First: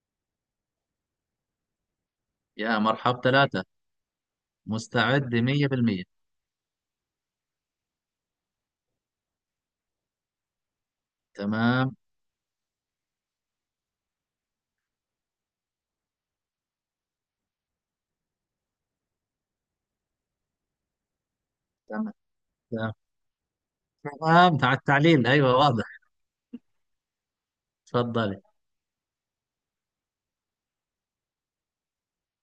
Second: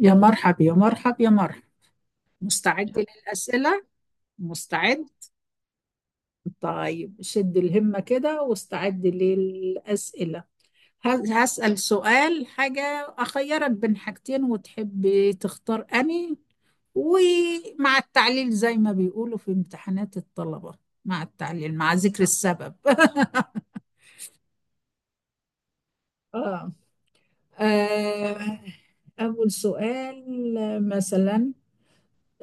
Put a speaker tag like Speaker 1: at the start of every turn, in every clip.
Speaker 1: يا مرحب يا مرحب يا مرحب،
Speaker 2: يا
Speaker 1: مستعد
Speaker 2: مرحب ثلاثة.
Speaker 1: للأسئلة. مستعد.
Speaker 2: مستعد 100%.
Speaker 1: طيب، شد الهمة كده واستعد للأسئلة. هل هسأل
Speaker 2: تمام،
Speaker 1: سؤال حاجة؟ أخيرك بين حاجتين وتحب تختار أني، ومع التعليل زي ما بيقولوا في امتحانات الطلبة، مع التعليل مع
Speaker 2: تمام،
Speaker 1: ذكر السبب.
Speaker 2: تمام، تمام. مع التعليل، أيوة واضح.
Speaker 1: آه.
Speaker 2: تفضلي.
Speaker 1: آه. أول سؤال، مثلا،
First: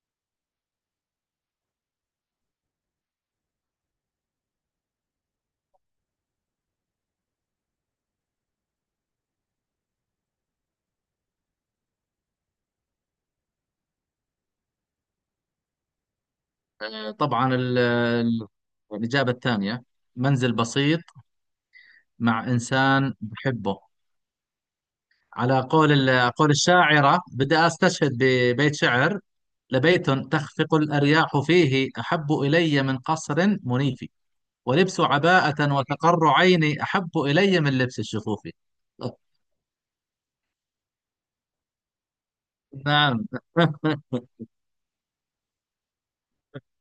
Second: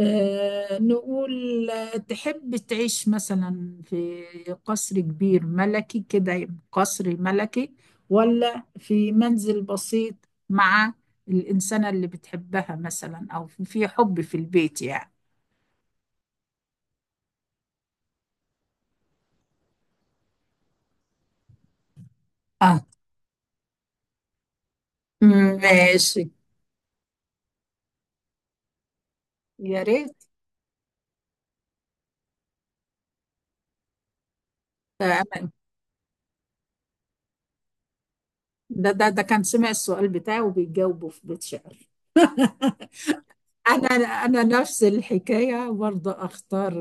Speaker 1: نقول تحب تعيش مثلا في قصر كبير ملكي كده، يبقى قصر ملكي، ولا في منزل بسيط مع الإنسانة اللي بتحبها مثلا، أو في حب في البيت يعني.
Speaker 2: طبعا، الإجابة الثانية، منزل بسيط مع
Speaker 1: آه.
Speaker 2: إنسان بحبه. على
Speaker 1: ماشي.
Speaker 2: قول الشاعرة بدي أستشهد ببيت شعر:
Speaker 1: يا
Speaker 2: لبيت
Speaker 1: ريت.
Speaker 2: تخفق الأرياح فيه أحب إلي من قصر منيف، ولبس
Speaker 1: آه، أنا
Speaker 2: عباءة وتقر عيني أحب إلي من لبس الشفوف.
Speaker 1: ده ده ده كان سمع السؤال بتاعه وبيجاوبه في بيت شعر.
Speaker 2: نعم.
Speaker 1: أنا أنا نفس الحكاية برضه أختار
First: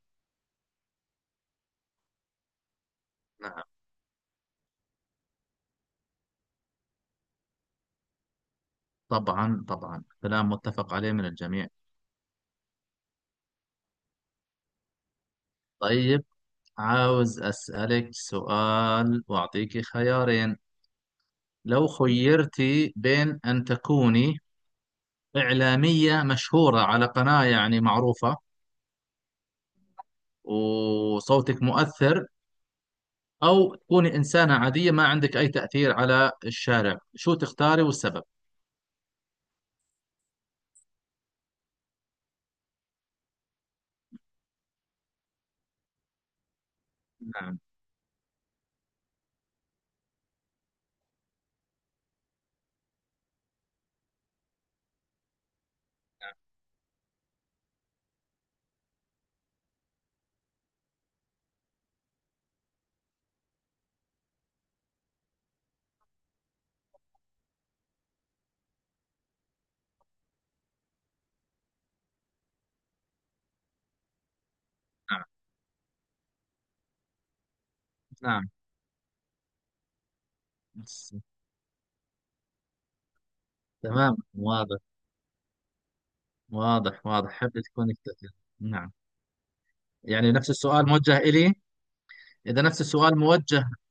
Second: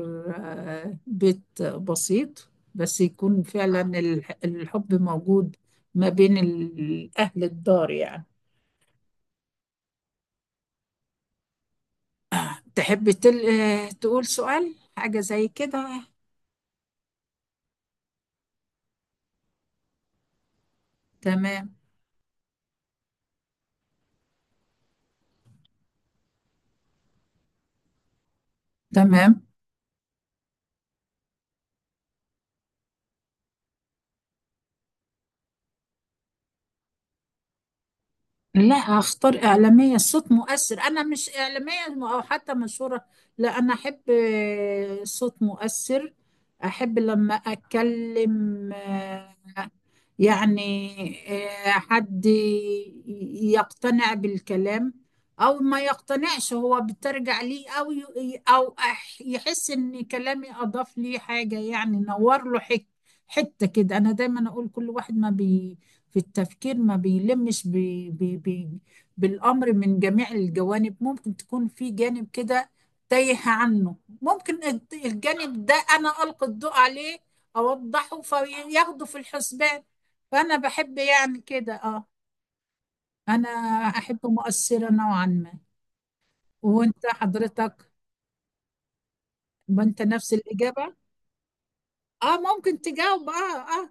Speaker 1: بيت بسيط، بس يكون فعلا الحب موجود ما بين أهل الدار يعني.
Speaker 2: طبعا طبعا، كلام متفق عليه من الجميع.
Speaker 1: تحب تل... آه، تقول سؤال حاجة زي كده.
Speaker 2: طيب، عاوز أسألك سؤال وأعطيك خيارين.
Speaker 1: تمام.
Speaker 2: لو خيرتي بين أن تكوني إعلامية مشهورة على قناة يعني معروفة
Speaker 1: تمام.
Speaker 2: وصوتك مؤثر، أو تكوني إنسانة عادية ما عندك أي تأثير على الشارع، شو تختاري والسبب؟
Speaker 1: لا، هختار إعلامية صوت مؤثر. أنا مش إعلامية أو حتى مشهورة. لا، أنا أحب صوت مؤثر. أحب لما
Speaker 2: نعم،
Speaker 1: أتكلم، يعني، حد يقتنع بالكلام، أو ما يقتنعش هو بترجع ليه، أو يحس إن كلامي أضاف ليه حاجة يعني، نور له حتة كده. أنا دايما أقول كل واحد ما بي في التفكير ما بيلمش بي بالأمر من جميع الجوانب. ممكن تكون في جانب كده تايه عنه، ممكن
Speaker 2: نعم،
Speaker 1: الجانب ده أنا ألقي الضوء عليه، أوضحه
Speaker 2: نعم.
Speaker 1: فياخده في الحسبان. فأنا بحب
Speaker 2: بس-
Speaker 1: يعني كده، أه. أنا
Speaker 2: تمام،
Speaker 1: أحب
Speaker 2: واضح.
Speaker 1: مؤثرة نوعا ما. وأنت
Speaker 2: واضح، واضح، حابة
Speaker 1: حضرتك،
Speaker 2: تكوني كتير. نعم.
Speaker 1: ما أنت
Speaker 2: يعني
Speaker 1: نفس
Speaker 2: نفس السؤال
Speaker 1: الإجابة.
Speaker 2: موجه إلي؟
Speaker 1: أه،
Speaker 2: إذا
Speaker 1: ممكن
Speaker 2: نفس السؤال
Speaker 1: تجاوب. أه.
Speaker 2: موجه
Speaker 1: أه.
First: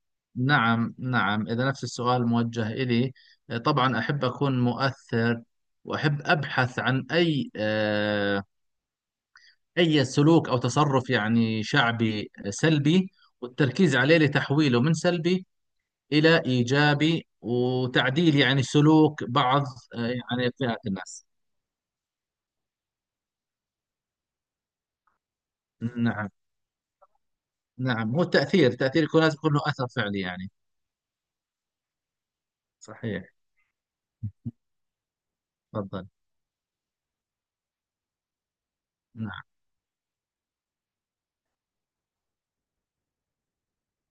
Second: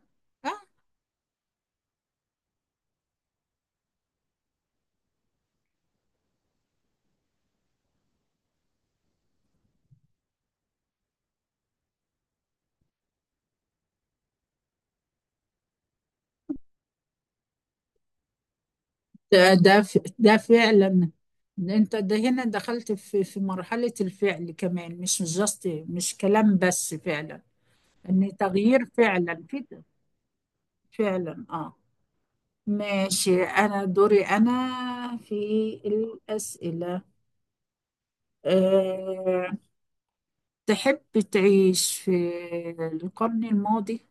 Speaker 1: أه،
Speaker 2: نعم نعم، إذا نفس السؤال موجه إلي، طبعا أحب أكون مؤثر، وأحب أبحث عن أي سلوك أو تصرف يعني شعبي سلبي، والتركيز عليه لتحويله من سلبي إلى إيجابي، وتعديل يعني سلوك بعض
Speaker 1: ده
Speaker 2: يعني فئات
Speaker 1: فعلا.
Speaker 2: الناس.
Speaker 1: انت ده هنا دخلت في مرحلة الفعل كمان، مش جاست مش
Speaker 2: نعم،
Speaker 1: كلام بس، فعلا.
Speaker 2: نعم. هو
Speaker 1: ان
Speaker 2: التأثير،
Speaker 1: تغيير
Speaker 2: يكون لازم
Speaker 1: فعلا
Speaker 2: يكون له
Speaker 1: كده،
Speaker 2: أثر فعلي يعني.
Speaker 1: فعلا. اه.
Speaker 2: صحيح.
Speaker 1: ماشي، انا دوري انا في
Speaker 2: تفضل.
Speaker 1: الأسئلة.
Speaker 2: نعم.
Speaker 1: أه، تحب تعيش في القرن الماضي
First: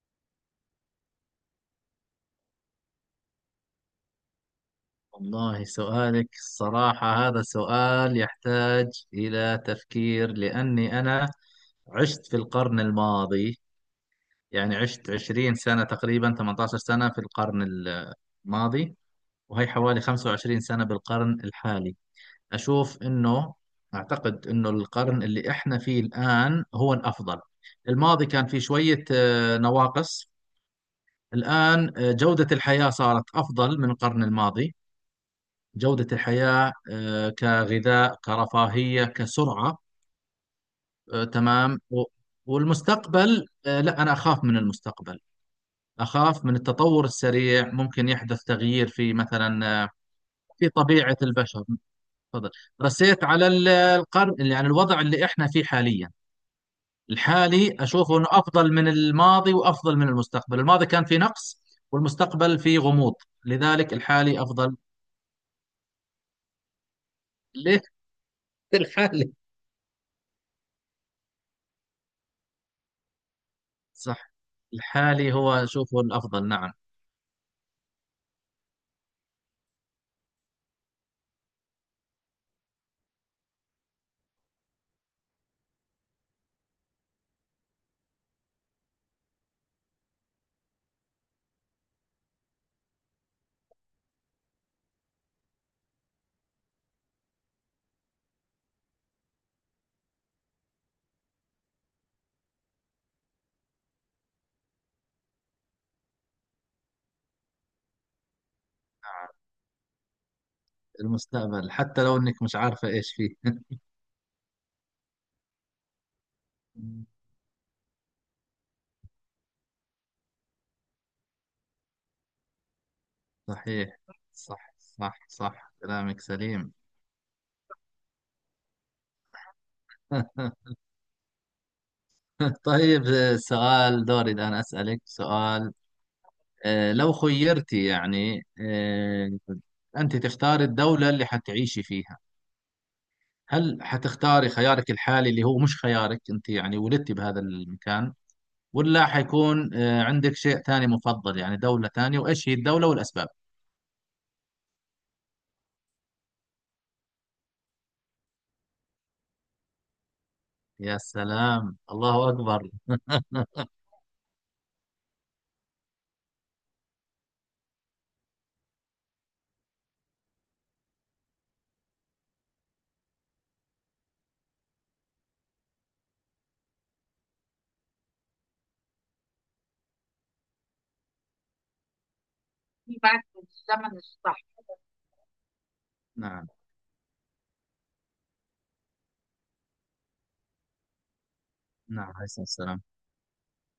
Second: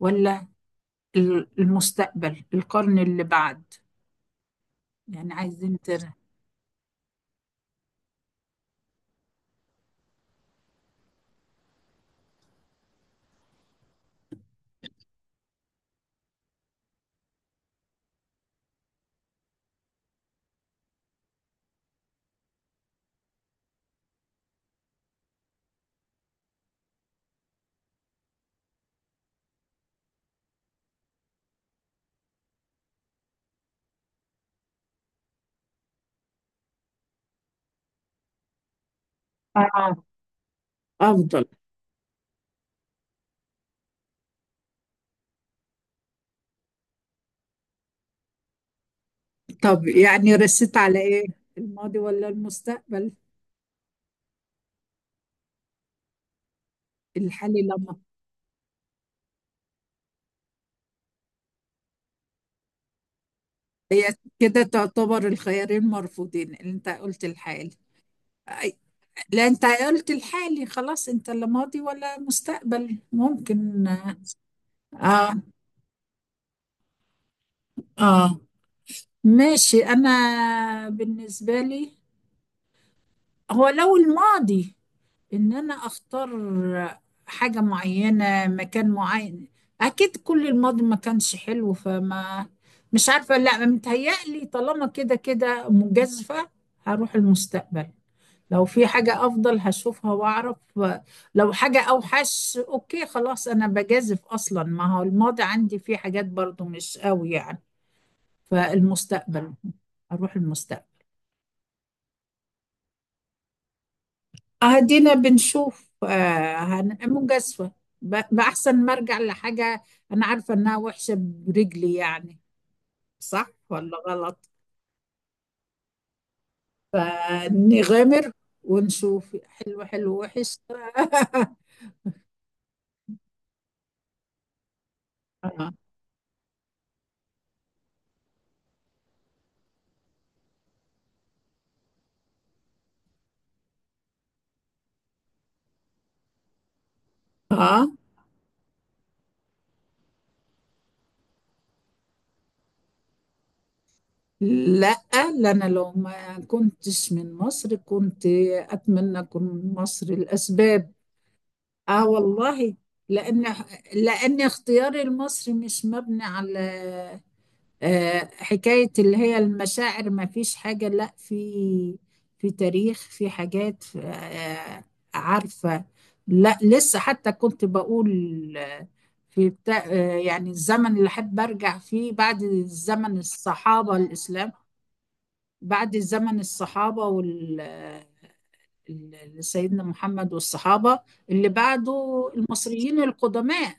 Speaker 1: ولا المستقبل، القرن اللي بعد، يعني
Speaker 2: والله
Speaker 1: عايزين ترى.
Speaker 2: سؤالك الصراحة هذا سؤال يحتاج إلى تفكير، لأني أنا عشت في القرن الماضي. يعني عشت 20 سنة تقريبا، 18 سنة في القرن الماضي، وهي حوالي 25 سنة بالقرن الحالي. أشوف أنه، أعتقد أنه القرن اللي إحنا فيه الآن هو الأفضل. الماضي كان فيه شوية نواقص. الآن جودة الحياة صارت أفضل من القرن الماضي. جودة الحياة كغذاء، كرفاهية، كسرعة،
Speaker 1: اه. افضل.
Speaker 2: تمام. والمستقبل، لا، أنا أخاف من المستقبل. أخاف من التطور السريع، ممكن يحدث تغيير في مثلا
Speaker 1: طب يعني
Speaker 2: في
Speaker 1: رست على
Speaker 2: طبيعة
Speaker 1: ايه،
Speaker 2: البشر.
Speaker 1: الماضي ولا
Speaker 2: تفضل.
Speaker 1: المستقبل؟
Speaker 2: رسيت على القرن، يعني الوضع اللي إحنا فيه حاليا.
Speaker 1: الحالي
Speaker 2: الحالي
Speaker 1: لما؟
Speaker 2: أشوفه أنه أفضل من الماضي وأفضل من المستقبل. الماضي كان فيه نقص، والمستقبل فيه غموض، لذلك
Speaker 1: هي
Speaker 2: الحالي
Speaker 1: كده
Speaker 2: أفضل.
Speaker 1: تعتبر الخيارين مرفوضين، انت قلت الحالي.
Speaker 2: ليه؟
Speaker 1: أي-
Speaker 2: الحالي.
Speaker 1: لا، انت قلت الحالي خلاص، انت لا ماضي ولا مستقبل، ممكن.
Speaker 2: صح. الحالي
Speaker 1: اه.
Speaker 2: هو شوفه الأفضل. نعم، نعم.
Speaker 1: اه. ماشي. انا بالنسبة لي، هو لو الماضي، ان انا اختار حاجة معينة، مكان معين، اكيد كل الماضي ما كانش حلو. فما مش عارفة، لا متهيألي طالما كده كده مجازفة، هروح المستقبل. لو في حاجة افضل هشوفها واعرف، لو حاجة اوحش، اوكي خلاص انا بجازف، اصلا ما هو الماضي عندي فيه حاجات برضو مش قوي يعني. فالمستقبل، هروح المستقبل.
Speaker 2: المستقبل حتى لو إنك مش عارفة إيش فيه.
Speaker 1: أهدينا بنشوف، مجازفة بأحسن ما أرجع لحاجة أنا عارفة إنها وحشة برجلي يعني. صح ولا
Speaker 2: صحيح.
Speaker 1: غلط؟
Speaker 2: صح صح صح، كلامك سليم.
Speaker 1: فنغامر، ونشوف حلو، حلو وحش.
Speaker 2: طيب، سؤال دوري، الآن أسألك سؤال.
Speaker 1: آه.
Speaker 2: لو خيرتي يعني أنت تختاري الدولة اللي حتعيشي فيها، هل حتختاري خيارك الحالي اللي هو مش خيارك أنت، يعني ولدتي بهذا
Speaker 1: آه.
Speaker 2: المكان، ولا حيكون عندك شيء ثاني مفضل، يعني دولة ثانية، وإيش هي الدولة والأسباب؟
Speaker 1: لا، لا، أنا لو ما كنتش من مصر كنت أتمنى أكون من مصر. الأسباب،
Speaker 2: يا سلام،
Speaker 1: آه
Speaker 2: الله أكبر.
Speaker 1: والله. لأن لأن اختياري المصري مش مبني على حكاية اللي هي المشاعر، ما فيش حاجة. لا، في، في تاريخ، في حاجات عارفة. لا، لسه حتى كنت بقول آه، في بتاع يعني الزمن اللي حد برجع فيه، بعد
Speaker 2: دي بقى
Speaker 1: الزمن
Speaker 2: كانت
Speaker 1: الصحابة
Speaker 2: الزمن الصح.
Speaker 1: الإسلام، بعد زمن
Speaker 2: نعم،
Speaker 1: الصحابة سيدنا محمد والصحابة، اللي
Speaker 2: نعم، عليه
Speaker 1: بعده
Speaker 2: الصلاة والسلام.
Speaker 1: المصريين القدماء.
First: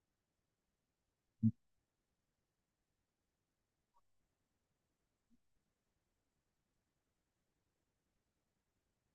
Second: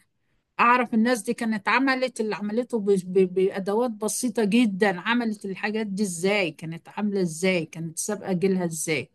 Speaker 1: اعرف الناس دي كانت عملت اللي عملته بادوات بسيطه جدا، عملت الحاجات دي ازاي؟ كانت عامله ازاي؟ كانت سابقه جيلها ازاي؟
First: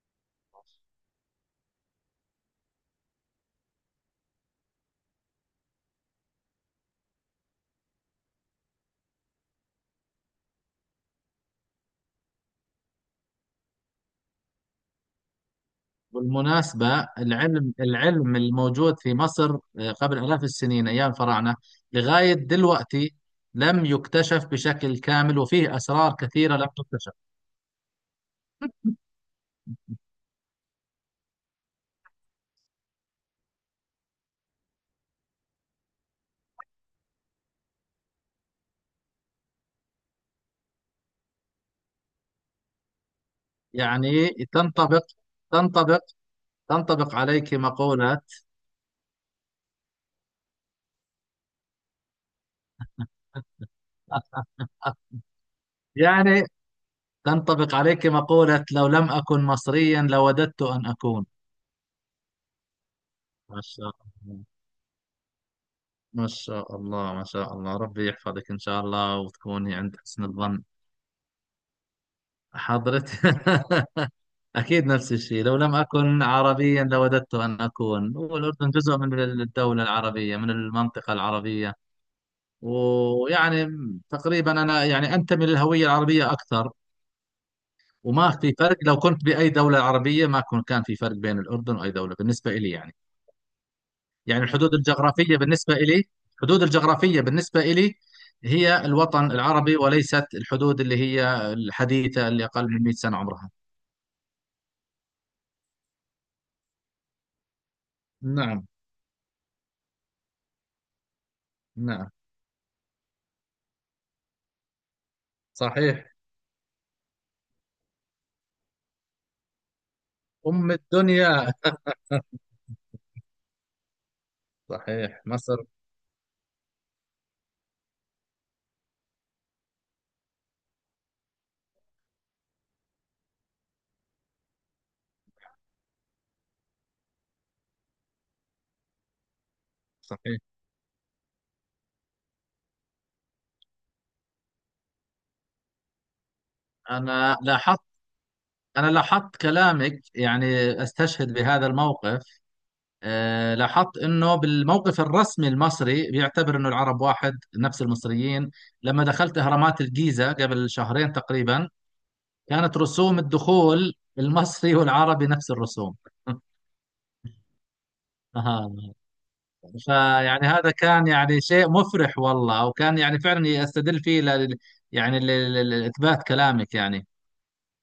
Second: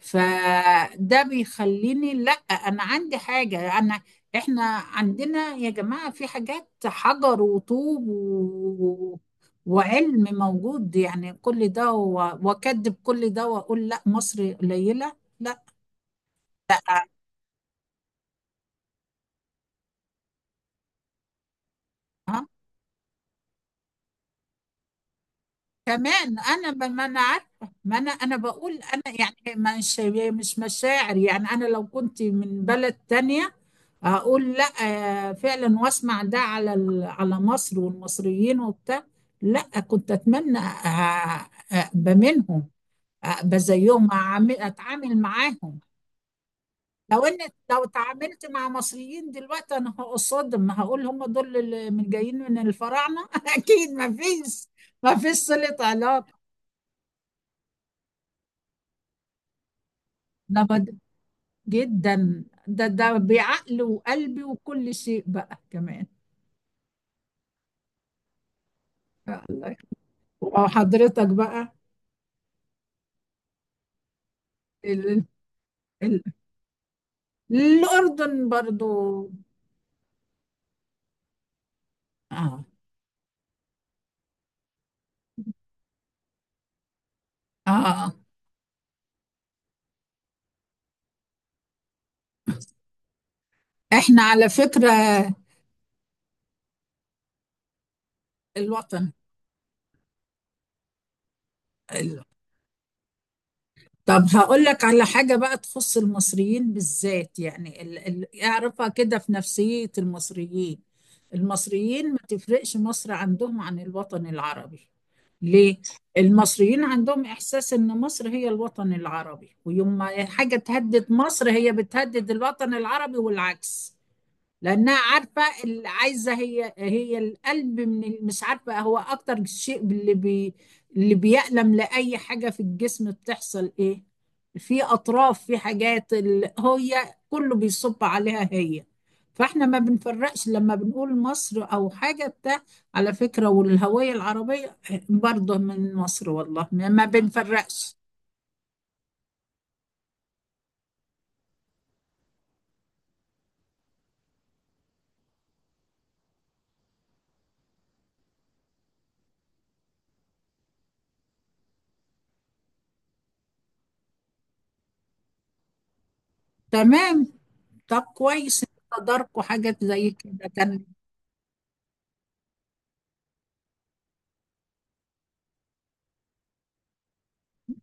Speaker 1: فده بيخليني، لا انا عندي حاجه، انا احنا عندنا يا جماعه في حاجات، حجر وطوب و... وعلم موجود يعني، كل ده و... واكدب كل ده واقول لا مصر قليله؟ لا.
Speaker 2: بالمناسبة، العلم، العلم الموجود في مصر قبل آلاف السنين أيام الفراعنة لغاية دلوقتي لم يكتشف بشكل كامل، وفيه أسرار
Speaker 1: كمان
Speaker 2: كثيرة لم
Speaker 1: انا ما
Speaker 2: تكتشف.
Speaker 1: انا عارفه. ما انا بقول انا يعني مش مش مشاعر يعني، انا لو كنت من بلد تانية هقول لا، فعلا واسمع ده على على مصر والمصريين وبتاع. لا، كنت اتمنى ابقى منهم، ابقى زيهم
Speaker 2: يعني تنطبق
Speaker 1: اتعامل معاهم.
Speaker 2: تنطبق تنطبق
Speaker 1: لو ان،
Speaker 2: عليك
Speaker 1: لو
Speaker 2: مقولة
Speaker 1: اتعاملت مع مصريين دلوقتي، انا هقصدهم، هقول هم دول اللي من جايين من الفراعنه. اكيد ما فيش ما فيش صله علاقه.
Speaker 2: يعني تنطبق عليك مقولة: لو لم أكن مصريا لوددت أن
Speaker 1: لما
Speaker 2: أكون.
Speaker 1: جدا، ده
Speaker 2: ما
Speaker 1: بعقل
Speaker 2: شاء
Speaker 1: وقلبي
Speaker 2: الله،
Speaker 1: وكل شيء بقى كمان.
Speaker 2: ما شاء الله، ما شاء الله، ربي يحفظك إن شاء الله
Speaker 1: الله
Speaker 2: وتكوني
Speaker 1: يخ-
Speaker 2: عند حسن الظن.
Speaker 1: وحضرتك بقى.
Speaker 2: حضرت. أكيد نفس
Speaker 1: ال...
Speaker 2: الشيء، لو لم أكن
Speaker 1: ال...
Speaker 2: عربيا لوددت أن أكون.
Speaker 1: الأردن
Speaker 2: والأردن جزء
Speaker 1: برضو.
Speaker 2: من الدولة العربية، من المنطقة العربية.
Speaker 1: آه.
Speaker 2: ويعني تقريبا أنا يعني أنتمي للهوية العربية أكثر،
Speaker 1: آه.
Speaker 2: وما في فرق لو كنت بأي دولة عربية. ما كن- كان في فرق بين الأردن وأي دولة بالنسبة إلي يعني.
Speaker 1: احنا
Speaker 2: يعني
Speaker 1: على فكرة
Speaker 2: الحدود الجغرافية بالنسبة إلي هي
Speaker 1: الوطن.
Speaker 2: الوطن العربي، وليست الحدود اللي هي الحديثة اللي أقل من 100 سنة عمرها.
Speaker 1: طب هقول لك على حاجة بقى تخص المصريين بالذات يعني،
Speaker 2: نعم،
Speaker 1: اعرفها كده في نفسية المصريين.
Speaker 2: نعم.
Speaker 1: المصريين ما تفرقش مصر عندهم عن الوطن العربي. ليه؟
Speaker 2: صحيح.
Speaker 1: المصريين عندهم إحساس إن مصر هي الوطن العربي، ويوم ما حاجة
Speaker 2: أم
Speaker 1: تهدد مصر
Speaker 2: الدنيا.
Speaker 1: هي بتهدد الوطن العربي والعكس. لانها
Speaker 2: صحيح،
Speaker 1: عارفه
Speaker 2: مصر.
Speaker 1: اللي عايزه، هي هي القلب من مش عارفه، هو اكتر شيء اللي بي اللي بيألم لاي حاجه في الجسم، بتحصل ايه في اطراف، في حاجات اللي هي كله بيصب عليها هي. فاحنا ما
Speaker 2: صحيح.
Speaker 1: بنفرقش لما بنقول مصر او حاجه بتاع. على فكره، والهويه العربيه برضه من مصر، والله ما
Speaker 2: أنا لاحظت
Speaker 1: بنفرقش.
Speaker 2: أنا لاحظت كلامك يعني، أستشهد بهذا الموقف. أه، لاحظت أنه بالموقف الرسمي المصري بيعتبر أنه العرب واحد نفس المصريين. لما دخلت أهرامات الجيزة قبل شهرين تقريبا، كانت رسوم الدخول المصري والعربي نفس الرسوم.
Speaker 1: تمام. طب كويس
Speaker 2: أها.
Speaker 1: إنكم تداركوا حاجات زي
Speaker 2: فيعني
Speaker 1: كده،
Speaker 2: هذا
Speaker 1: كان
Speaker 2: كان يعني شيء مفرح والله، وكان يعني فعلا استدل فيه يعني لإثبات كلامك يعني.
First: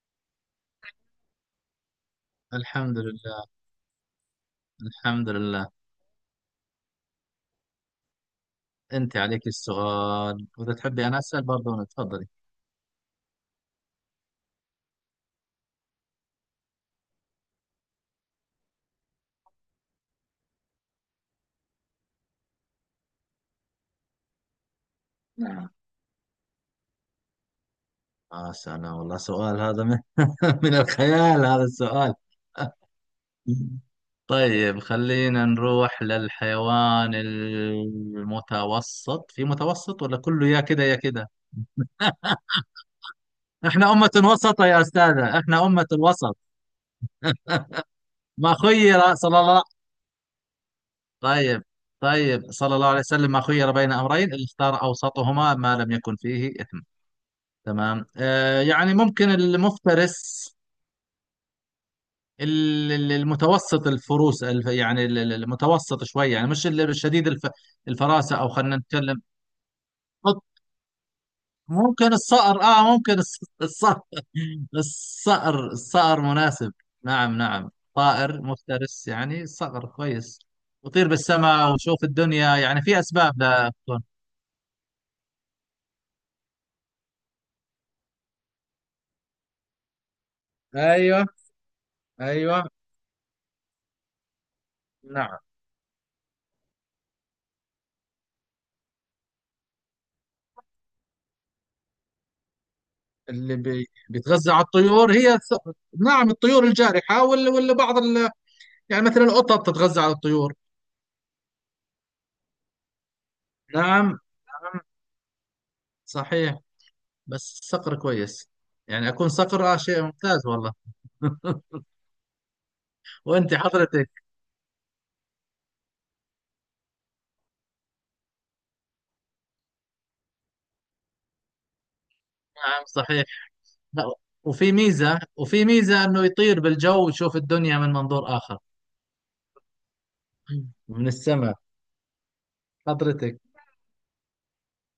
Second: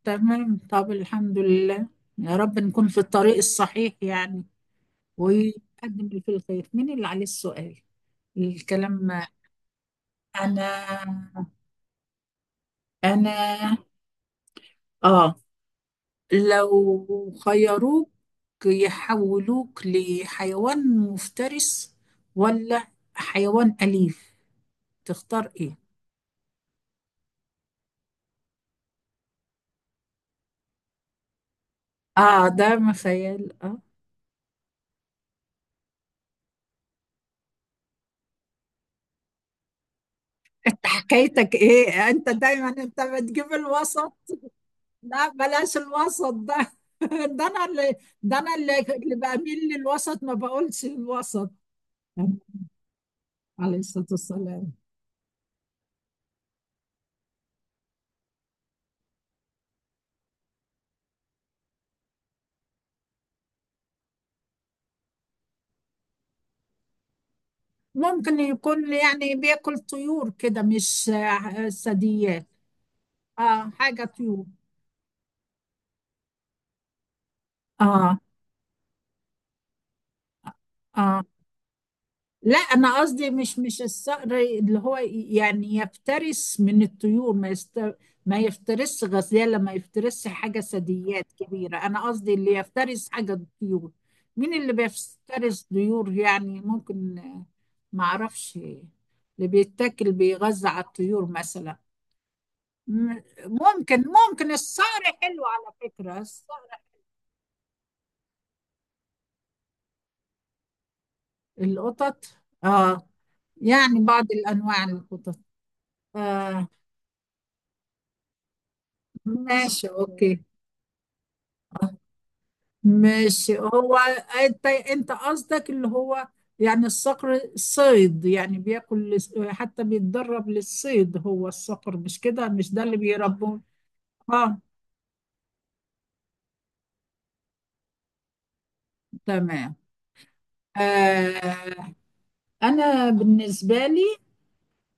Speaker 1: تمام. طب الحمد لله، يا رب نكون في
Speaker 2: الحمد
Speaker 1: الطريق
Speaker 2: لله.
Speaker 1: الصحيح يعني.
Speaker 2: الحمد لله.
Speaker 1: ويقدم اللي فيه الخير. مين اللي عليه السؤال؟ الكلام.
Speaker 2: أنت عليك السؤال، وإذا
Speaker 1: أنا
Speaker 2: تحبي أنا أسأل برضه. أنا؟ تفضلي.
Speaker 1: أنا آه، لو خيروك يحولوك لحيوان مفترس ولا حيوان أليف، تختار
Speaker 2: نعم.
Speaker 1: إيه؟
Speaker 2: آه سلام، والله سؤال هذا من الخيال هذا السؤال.
Speaker 1: آه، ده ما خيال آه.
Speaker 2: طيب، خلينا نروح للحيوان المتوسط، في متوسط، ولا كله يا كده
Speaker 1: أنت
Speaker 2: يا كده؟
Speaker 1: حكايتك إيه؟ أنت دايما أنت بتجيب
Speaker 2: احنا أمة
Speaker 1: الوسط.
Speaker 2: وسطة يا
Speaker 1: لا
Speaker 2: أستاذة، احنا
Speaker 1: بلاش
Speaker 2: أمة
Speaker 1: الوسط
Speaker 2: وسط.
Speaker 1: ده. ده انا اللي
Speaker 2: ما خير
Speaker 1: اللي
Speaker 2: صلى
Speaker 1: بميل
Speaker 2: الله
Speaker 1: للوسط، ما بقولش الوسط.
Speaker 2: طيب، طيب، صلى الله عليه وسلم ما خير
Speaker 1: عليه
Speaker 2: بين
Speaker 1: الصلاة
Speaker 2: أمرين اللي
Speaker 1: والسلام.
Speaker 2: اختار أوسطهما ما لم يكن فيه إثم. تمام. آه يعني ممكن المفترس، المتوسط، الفروس، يعني المتوسط شوي، يعني مش الشديد، الفراسة،
Speaker 1: ممكن
Speaker 2: أو خلينا
Speaker 1: يكون
Speaker 2: نتكلم.
Speaker 1: يعني بياكل طيور كده، مش
Speaker 2: ممكن
Speaker 1: ثدييات.
Speaker 2: الصقر، ممكن
Speaker 1: اه،
Speaker 2: الصقر.
Speaker 1: حاجة طيور.
Speaker 2: الصقر، الصقر مناسب. نعم، نعم،
Speaker 1: اه.
Speaker 2: طائر مفترس يعني، صقر كويس. وطير
Speaker 1: اه.
Speaker 2: بالسماء وشوف الدنيا،
Speaker 1: لا،
Speaker 2: يعني في
Speaker 1: انا قصدي
Speaker 2: اسباب
Speaker 1: مش
Speaker 2: لا تكون.
Speaker 1: الصقر اللي هو يعني يفترس من الطيور، ما يست... ما يفترسش غزاله، ما يفترسش حاجه
Speaker 2: ايوه،
Speaker 1: ثدييات كبيره. انا قصدي اللي
Speaker 2: ايوه.
Speaker 1: يفترس حاجه الطيور. مين اللي
Speaker 2: نعم.
Speaker 1: بيفترس طيور يعني ممكن؟ ما اعرفش اللي بيتاكل بيغذى على الطيور مثلا. ممكن.
Speaker 2: بيتغذى
Speaker 1: ممكن
Speaker 2: على
Speaker 1: الصقر،
Speaker 2: الطيور هي
Speaker 1: حلو على فكره
Speaker 2: نعم، الطيور
Speaker 1: الصقر.
Speaker 2: الجارحة، ولا بعض يعني مثلا القطط تتغذى على الطيور.
Speaker 1: القطط. اه. يعني
Speaker 2: نعم،
Speaker 1: بعض
Speaker 2: نعم،
Speaker 1: الانواع القطط.
Speaker 2: صحيح.
Speaker 1: آه.
Speaker 2: بس صقر كويس، يعني اكون صقر آه
Speaker 1: ماشي،
Speaker 2: شيء
Speaker 1: اوكي.
Speaker 2: ممتاز والله. وانت
Speaker 1: ماشي هو.
Speaker 2: حضرتك؟
Speaker 1: انت قصدك اللي هو يعني الصقر الصيد يعني بياكل حتى بيتدرب للصيد هو الصقر، مش كده؟ مش ده
Speaker 2: نعم.
Speaker 1: اللي
Speaker 2: صحيح.
Speaker 1: بيربوه؟
Speaker 2: لا،
Speaker 1: اه.
Speaker 2: وفي ميزة، انه يطير بالجو ويشوف الدنيا من منظور اخر،
Speaker 1: تمام.
Speaker 2: من السماء.
Speaker 1: آه. انا
Speaker 2: حضرتك؟
Speaker 1: بالنسبة لي،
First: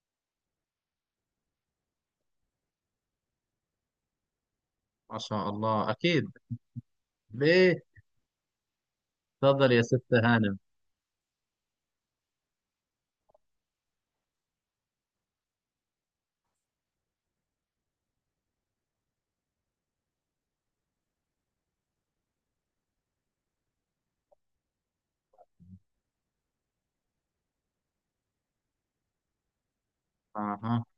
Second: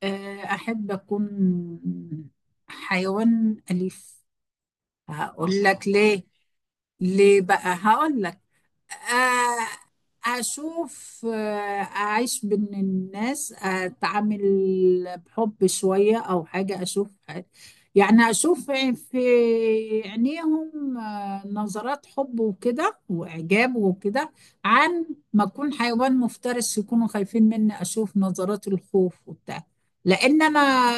Speaker 1: آه، احب اكون حيوان اليف.
Speaker 2: ما شاء
Speaker 1: هقول لك
Speaker 2: الله،
Speaker 1: ليه.
Speaker 2: اكيد.
Speaker 1: ليه بقى؟
Speaker 2: ليه؟
Speaker 1: هقول لك آه،
Speaker 2: تفضل يا ستة هانم.
Speaker 1: أشوف أعيش بين الناس، أتعامل بحب شوية أو حاجة، أشوف يعني، أشوف في عينيهم نظرات حب وكده وإعجاب وكده. عن ما أكون حيوان مفترس يكونوا خايفين مني، أشوف نظرات الخوف وبتاع. لأن
Speaker 2: اها.
Speaker 1: أنا،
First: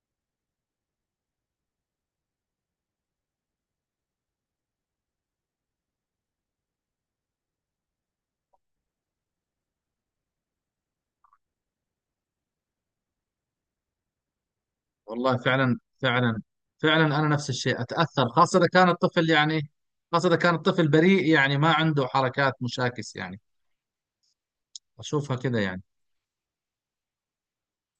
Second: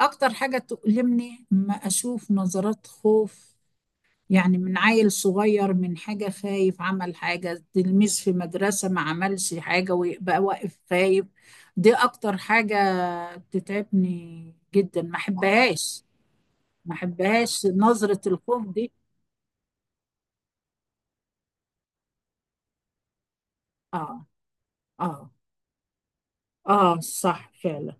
Speaker 1: أكتر حاجة تؤلمني ما أشوف نظرات خوف. يعني من عيل صغير من حاجة خايف عمل حاجة، تلميذ في مدرسة ما عملش حاجة ويبقى واقف خايف. دي أكتر حاجة بتتعبني جدا، ما
Speaker 2: والله فعلا،
Speaker 1: أحبهاش.
Speaker 2: فعلا،
Speaker 1: ما
Speaker 2: فعلا، انا نفس
Speaker 1: أحبهاش
Speaker 2: الشيء
Speaker 1: نظرة
Speaker 2: اتاثر، خاصة
Speaker 1: الخوف
Speaker 2: اذا كان
Speaker 1: دي.
Speaker 2: الطفل يعني، خاصة اذا كان الطفل بريء، يعني ما عنده حركات مشاكس يعني،
Speaker 1: آه. آه.
Speaker 2: اشوفها كذا يعني.
Speaker 1: آه، صح، فعلا.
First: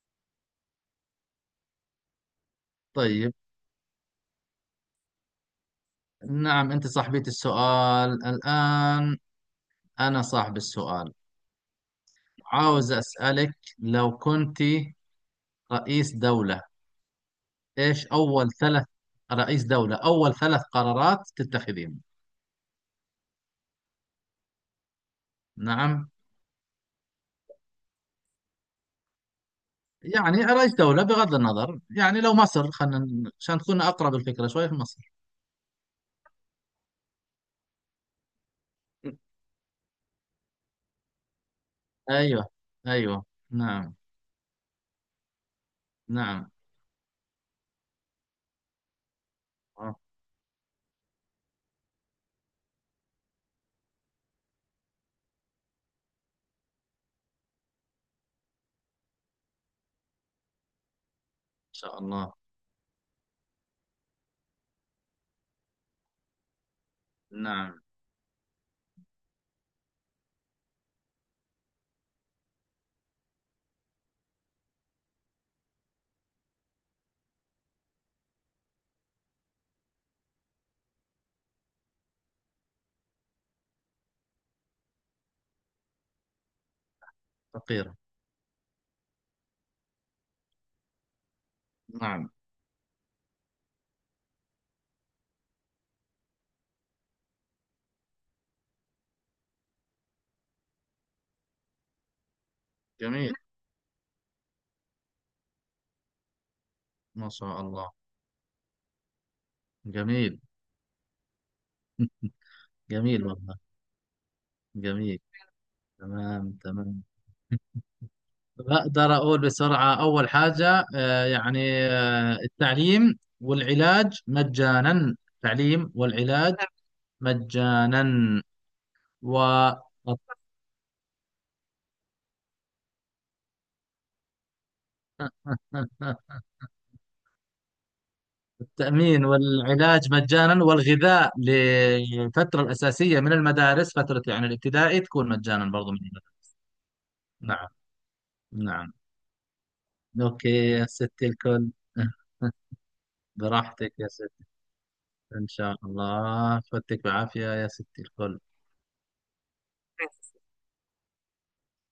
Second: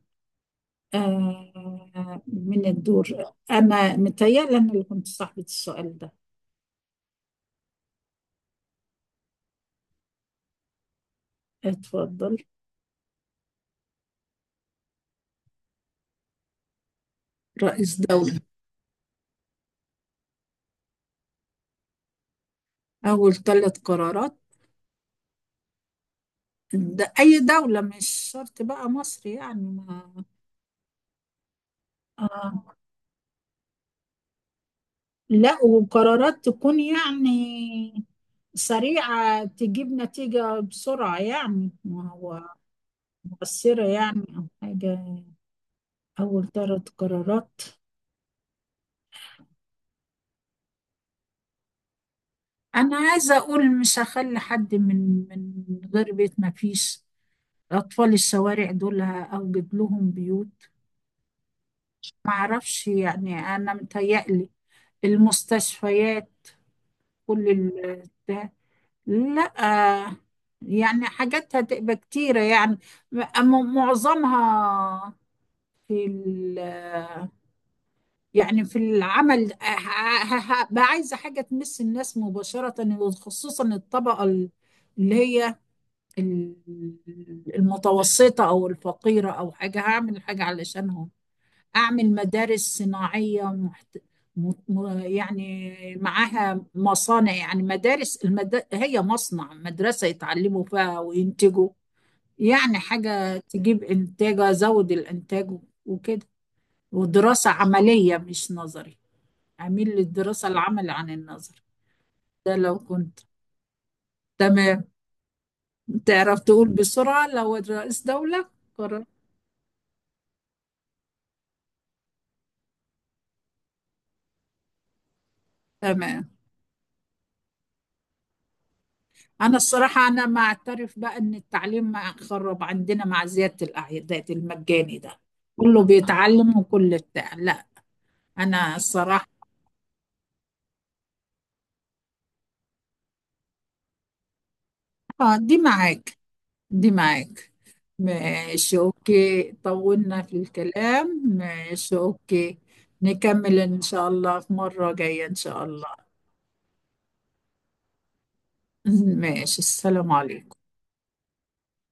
Speaker 1: آه، من الدور.
Speaker 2: طيب.
Speaker 1: أنا متهيألي أنا اللي كنت صاحبة السؤال ده.
Speaker 2: نعم، انت صاحبية السؤال الان، انا صاحب السؤال.
Speaker 1: اتفضل.
Speaker 2: عاوز اسالك، لو كنت رئيس دولة
Speaker 1: رئيس
Speaker 2: إيش
Speaker 1: دولة؟
Speaker 2: أول ثلاث أول ثلاث قرارات تتخذين؟
Speaker 1: أول ثلاث قرارات.
Speaker 2: نعم.
Speaker 1: ده أي دولة مش شرط بقى مصر يعني؟
Speaker 2: يعني رئيس دولة بغض النظر، يعني لو
Speaker 1: آه.
Speaker 2: مصر خلينا عشان تكون أقرب الفكرة شوي، في مصر.
Speaker 1: لا، وقرارات تكون يعني سريعة، تجيب نتيجة بسرعة يعني، ما هو
Speaker 2: أيوه، أيوه.
Speaker 1: مؤثرة
Speaker 2: نعم،
Speaker 1: يعني أو حاجة. أول
Speaker 2: نعم.
Speaker 1: ثلاث قرارات،
Speaker 2: إن
Speaker 1: أنا عايزة أقول مش هخلي حد من غير بيت، ما فيش أطفال الشوارع، دول هأوجد لهم بيوت.
Speaker 2: شاء الله.
Speaker 1: معرفش يعني، أنا متهيألي المستشفيات، كل
Speaker 2: نعم.
Speaker 1: ده. لا، يعني حاجاتها تبقى كتيرة يعني، معظمها في ال، يعني في العمل هبقى عايزة حاجة تمس الناس مباشرة، وخصوصا الطبقة اللي هي ال-
Speaker 2: فقيرة.
Speaker 1: المتوسطة أو الفقيرة، أو حاجة هعمل حاجة علشانهم. أعمل
Speaker 2: نعم.
Speaker 1: مدارس صناعية محت... يعني معاها مصانع، يعني مدارس المد... هي مصنع مدرسة يتعلموا فيها وينتجوا، يعني
Speaker 2: جميل.
Speaker 1: حاجة تجيب إنتاج، أزود الإنتاج وكده.
Speaker 2: ما
Speaker 1: ودراسة
Speaker 2: شاء الله.
Speaker 1: عملية، مش نظري، أميل
Speaker 2: جميل.
Speaker 1: للدراسة العمل عن النظر. ده لو كنت.
Speaker 2: جميل والله.
Speaker 1: تمام.
Speaker 2: جميل.
Speaker 1: تعرف
Speaker 2: تمام،
Speaker 1: تقول
Speaker 2: تمام.
Speaker 1: بسرعة لو رئيس دولة؟ قرر.
Speaker 2: بقدر أقول بسرعة. أول حاجة التعليم والعلاج مجانا. تعليم
Speaker 1: تمام.
Speaker 2: والعلاج مجانا.
Speaker 1: أنا
Speaker 2: و
Speaker 1: الصراحة، أنا ما أعترف بقى إن التعليم ما خرب عندنا مع زيادة الأعداد المجاني ده، كله بيتعلم وكل بتاع، لا. أنا
Speaker 2: التأمين
Speaker 1: الصراحة
Speaker 2: والعلاج مجانا، والغذاء للفترة الأساسية من المدارس، فترة يعني الابتدائي تكون
Speaker 1: دي
Speaker 2: مجانا برضو من
Speaker 1: معاك.
Speaker 2: المدارس.
Speaker 1: دي معاك.
Speaker 2: نعم،
Speaker 1: ماشي،
Speaker 2: نعم.
Speaker 1: أوكي، طولنا في
Speaker 2: أوكي. يا
Speaker 1: الكلام،
Speaker 2: ستي الكل.
Speaker 1: ماشي أوكي. نكمل إن
Speaker 2: براحتك
Speaker 1: شاء
Speaker 2: يا
Speaker 1: الله
Speaker 2: ستي.
Speaker 1: في مرة جاية إن
Speaker 2: إن
Speaker 1: شاء
Speaker 2: شاء
Speaker 1: الله.
Speaker 2: الله فتك بعافية يا ستي الكل.
Speaker 1: ماشي، السلام عليكم.